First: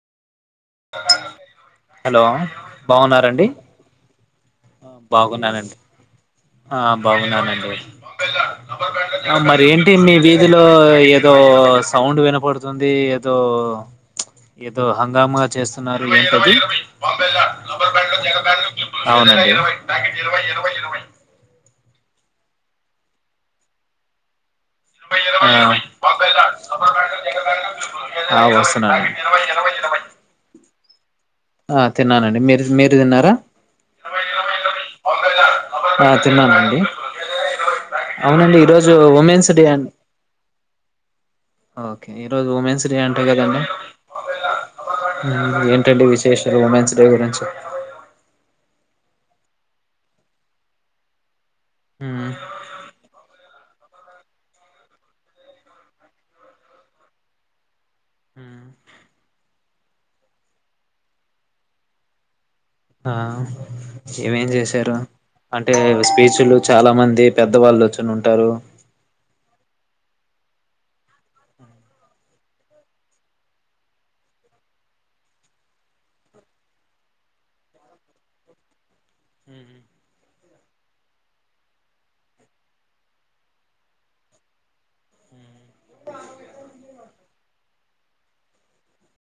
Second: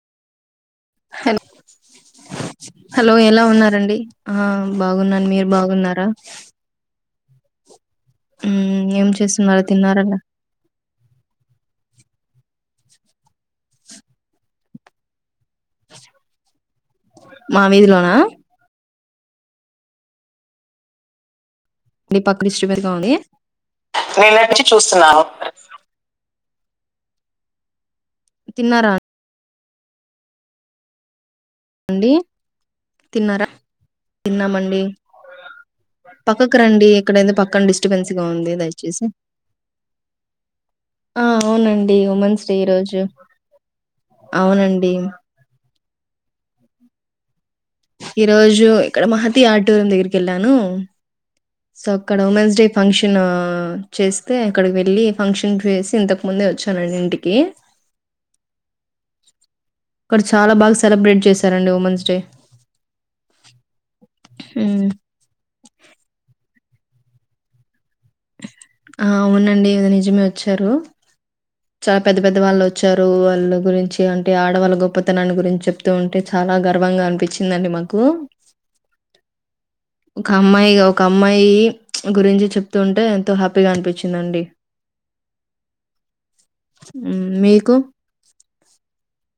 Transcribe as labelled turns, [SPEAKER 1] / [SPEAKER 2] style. [SPEAKER 1] Hello
[SPEAKER 2] hello
[SPEAKER 1] hello ఎలా
[SPEAKER 2] బాగున్నారండి
[SPEAKER 1] ఉన్నారండి ఆ బాగున్నాను మీరు
[SPEAKER 2] బాగున్నానండి
[SPEAKER 1] బాగున్నార
[SPEAKER 2] ఆ బాగున్నానండి
[SPEAKER 1] ఏం చేస్తున్నారో
[SPEAKER 2] మరి ఏంటి మీ
[SPEAKER 1] తిన్నారండి
[SPEAKER 2] వీధిలో ఏదో సౌండ్ విన పొడుతుంది ఏదో ఏదో హంగామ చేస్తున్నారు ఏంటది
[SPEAKER 1] మా వీధలోన
[SPEAKER 2] అవున
[SPEAKER 1] ని పక్కడిస్టబేర్ గా ఉంది చూస్తున్నారు
[SPEAKER 2] ఆ ఆ
[SPEAKER 1] తిన్నారా
[SPEAKER 2] వస్తున్నాండి ఆ
[SPEAKER 1] అండి
[SPEAKER 2] తిన్నానండి మీరు తి మీరు తిన్నారా
[SPEAKER 1] తిన్నామండి
[SPEAKER 2] ఆ
[SPEAKER 1] పక్కకు
[SPEAKER 2] తిన్నానండి
[SPEAKER 1] రండి ఎక్కడై పక్కన డిస్టబెన్స్గా ఉంది.
[SPEAKER 2] అవునండి ఈరోజు
[SPEAKER 1] దయచేసి
[SPEAKER 2] ఉమెన్స్ డే అం
[SPEAKER 1] ఆ అవునండి.
[SPEAKER 2] ఓకే
[SPEAKER 1] ఉమెన్స్
[SPEAKER 2] ఈరోజు
[SPEAKER 1] డే ఈ రోజు
[SPEAKER 2] అంట కదండి
[SPEAKER 1] అవునండి. మ్
[SPEAKER 2] ఇంకేటి విశేషాలు ఉమెన్స్ డే గురించి
[SPEAKER 1] ఈ రోజు ఇక్కడ మహతి ఆటూరం దగ్గరికి వెళ్ళాను. సో అక్కడ
[SPEAKER 2] మ్మ్
[SPEAKER 1] ఉమెన్స్ డే ప్ ఫంక్షన్ చేస్తే అక్కడికి వెళ్ళి ఫంక్షన్ చేసి ఇంతకు ముందే వచ్చానండి. ఇంటికి క్కడ్ చాలా బాగా సెలబ్రేట్ చేశారండి ఉమెన్స్ డే
[SPEAKER 2] ఆ ఏమేం
[SPEAKER 1] హ్మ్.
[SPEAKER 2] చేశారు అంటే స్పీచ్లు చాలా మంది పెద్దవాళ్ళోచ్
[SPEAKER 1] అవునండి మీద నిజమే వచ్చారు చాలా పెద్ద పెద్ద వాళ్ళు వచ్చారు వాళ్ళ గురించి అంటే ఆడవాళ్ళ గొప్పతనాన్ని గురించి చెప్తూ ఉంటే చాలా గర్వంగా అనిపించిందండి మాకు ఒక అమ్మాయి ఒక అమ్మాయి గురించి చెప్తూ ఉంటే ఎంతో హ్యాపీగా అనిపించిందండి మీకు